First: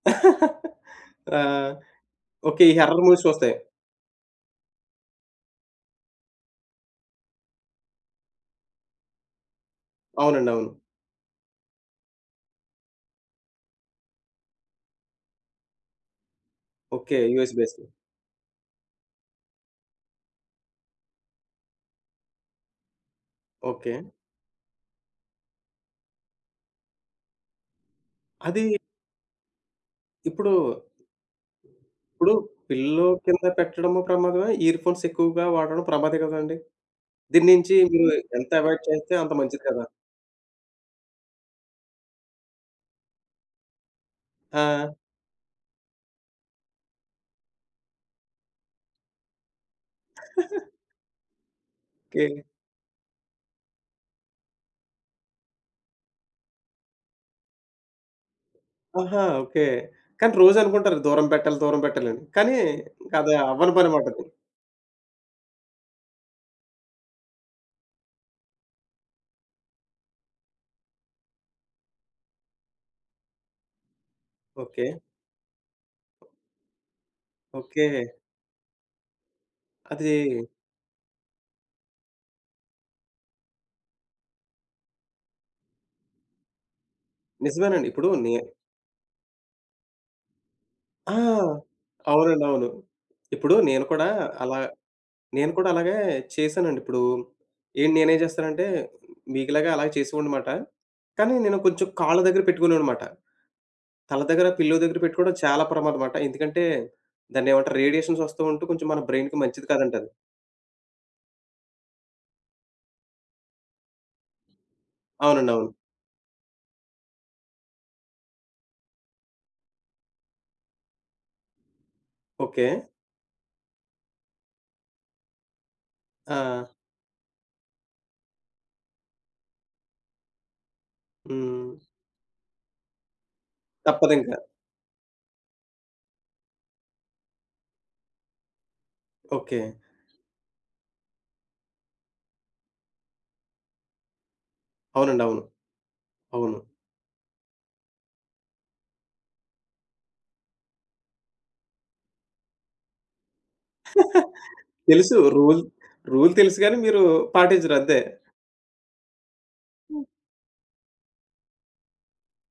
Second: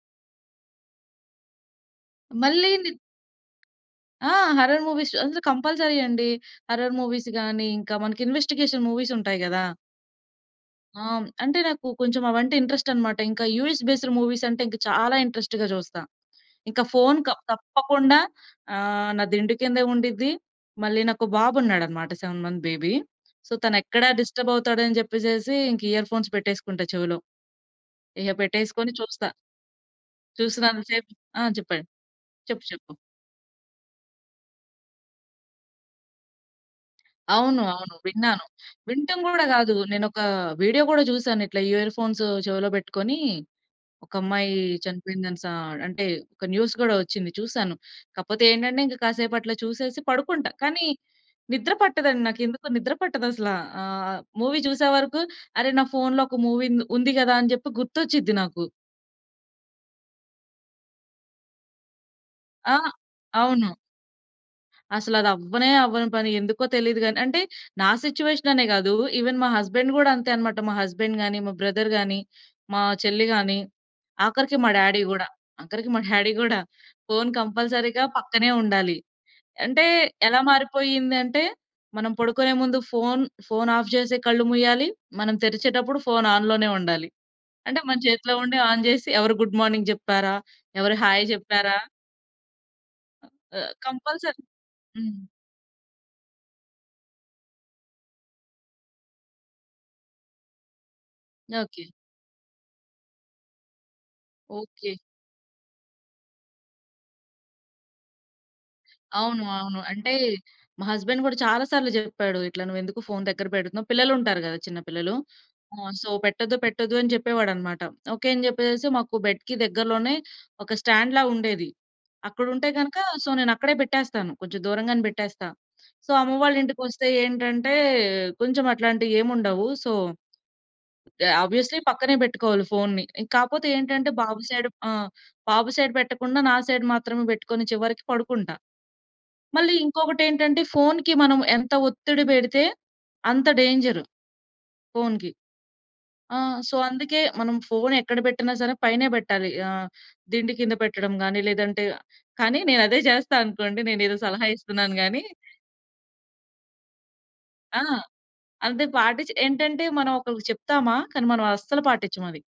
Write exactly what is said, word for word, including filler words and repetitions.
ఆ! ఓకే. ఈ మళ్ళీ‌‌ని horror movies చూస్తే? ఆ! హారర్ మూవీస్ చుస్ అసలు కంపల్సరీ అండి. హారర్ మూవీస్ గాని, ఇంకా మనకి ఇన్వెస్టిగేషన్ మూవీస్ ఉంటాయి గదా! అవునండి. అవును. ఆ! హ్మ్. అంటే నాకు కొంచెం అవంటే ఇంట్రెస్ట్ అన్నమాట. ఇంకా యూఎస్ బేస్డ్ మూవీస్ అంటే చాలా ఇంట్రెస్ట్‌గా జూస్తా. ఇంకా ఓకే. ఫోను క యూఎస్ బేస్డ్. తప్పకుండా ఆహ్, నా దిండు కిందే ఉండిద్ది. మళ్ళీ నాకో బాబున్నాడన్నమాట. Seven months baby. So, okay. తనెక్కడ డిస్టర్బ్ అవుతాడని జెప్పేసేసి, ఇంకా ఇయర్‌ఫోన్స్ బెట్టేసుకుంటా చెవిలో. ఇగ అది బెట్టేసుకొని చూస్తా. ఇప్పుడు... చూసినంత సేపు ఆ! చెప్పండి? ఇప్పుడు చెప్పు, చెప్పు? పిల్లో కింద పెట్టడము ప్రమాదమే, ఇయర్‌ఫోన్స్ ఎక్కువగా వాడడం ప్రమాదమే గదండీ! అవును. దీన్నించి అవును మీరు విన్నాను. ఎంత అవాయిడ్ చేస్తే వినటం అంత గూడా మంచిది గాదు. గదా! నేనొక వీడియో గూడా జూసాను. ఇట్లా ఇయర్‌ఫోన్స్ చెవిలో బెట్టుకొని ఒకమ్మాయి ఆ! చనిపోయిందనిశ ఆహ్, అంటే ఒక న్యూస్ గూడా ఒచ్చింది, చూసాను. కాపోతే ఏంటంటే, ఇంకా కాసేపు అట్లా చూసేసి పడుకుంటా. కానీ నిద్ర పట్టదండి. ఓకే. నాకేందుకో నిద్ర పట్టదసల. ఆహ్, మూవీ చూసే వరకు, అరె నా ఫోన్లో ఒక మూవీ ఉంది ఉంది గదా అని జెప్పి గుర్తొచ్చిది నాకు. ఆహా! ఓకే. కానీ రోజు అనుకుంటారు దూరం పెట్టాలి, దూరం పెట్టాలని కానీ ఆ! అది అవును. అవ్వని పని అన్నమాట. అసల అదవ్వనే అవ్వని పని. ఎందుకో తెలీదు గాని, అంటే నా సిట్యుయేషననే గాదు. ఈవెన్ మా హస్బెండ్ గూడా అంతే అన్నమాట. మా హస్బెండ్ గాని, మా బ్రదర్ గాని, మా చెల్లి గాని, ఆఖరికి మా ఓకే. డ్యాడీ గూడా, ఆఖరికి మా డ్యాడీ గూడా. ఫోను కంపల్సరీ‌గా ఓకే. పక్కనే ఉండాలి. అంటే ఎలా అది మారిపోయిందంటే, మనం పడుకునే ముందు ఫోను ఆఫ్ జేసి కళ్ళు మూయాలి. మనం తెరిచేటప్పుడు ఫోను ఆన్‌లోనే ఉండాలి. అంటే నిజమేనండి. మన ఇప్పుడు నే చేతిలో ఉండి ఆన్ జేసి ఎవరు గుడ్ మార్నింగ్ జెప్పారా, ఎవరు ఆ! హాయ్ జెప్పారా అవునండి, అవును. ఇప్పుడు ఆహ్, నేను కూడా కంపల్సరీ అలా హ్మ్. నేను కూడా అలాగే చేశానండి. ఇప్పుడు ఏంటి నేనేం చేస్తానంటే, మీకులాగా అలాగే చేసేవాడినన్నమాట. కానీ, నేను కొంచెం ఓకే. కాళ్ళ దగ్గర పెట్టుకునేవాడినన్నమాట. తల దగ్గర పిల్లో ఓకే. దగ్గర పెట్టుకోవడం చాలా ప్రమాదమట. ఎందుకంటే, దాన్ని ఏమంటారు రేడియేషన్స్ ఒస్తూ ఉంటూ కొంచెం మన బ్రెయిన్‌కి అవును. మంచిది అవును. కాదంటరు. అంటే మా హస్బెండ్ గూడా చాలా సార్లు జెప్పాడు. "ఇట్లా నువ్వేందుకు ఫోను దగ్గర బెడుతున్నావు," పిల్లలుంటారు గదా! చిన్న పిల్లలు. అవునండి. అవును. ఆ! సో, "పెట్టొద్దు, పెట్టొద్దు" అని జెప్పేవాడన్నమాట. ఓకే. అని జెప్పేసేసి మాకు బెడ్‌కి దగ్గరలోనే ఒక స్టాండ్‌లా ఉండేది. ఓకే. అక్కడుంటే గనక సో, నేనక్కడే బెట్టేస్తాను. కొంచెం దూరంగానే బెట్టేస్తా. సో, అమ్మ వాళ్ళ ఆ! ఇంటికొస్తే ఏంటంటే కొంచెం అట్లాంటివేమీ ఉండవు. సో, ఆహ్, ఆబ్వియస్లీ హ్మ్. పక్కనే బెట్టుకోవాలి ఫోనుని. కాపోతే ఏంటంటే, బాబు తప్పదింకా. సైడ్ ఆ! బాబు సైడ్ బెట్టకుండా నా సైడ్ మాత్రమే బెట్టుకొని చివరికి పడుకుంటా. ఓకే. మళ్ళీ ఇంకొకటెంటంటే, ఫోనుకి మనం ఎంత ఒత్తిడి బెడితే, అంత డేంజరు అవునండి. ఫోనుకి. అవును. ఆ! అవును. సో, అందుకే మనం ఫోను ఎక్కడ బెట్టినా సరే, పైనే పెట్టాలి. ఆహ్, దిండి కింద పెట్టడం గాని, లేదంటే కానీ నేను అదే జేస్తా అనుకోండి. నేనేదో సలహా ఇస్తున్నాను తెలుసు. గాని. రూల్, రూల్ తెలుసు గాని మీరు ఆ! పాటించరంతే. అదే పా‌టిచే ఏంటంటే హ్మ్. మనం ఒకలికి చెప్తామా, కానీ మనం అస్సలు పాటించమది.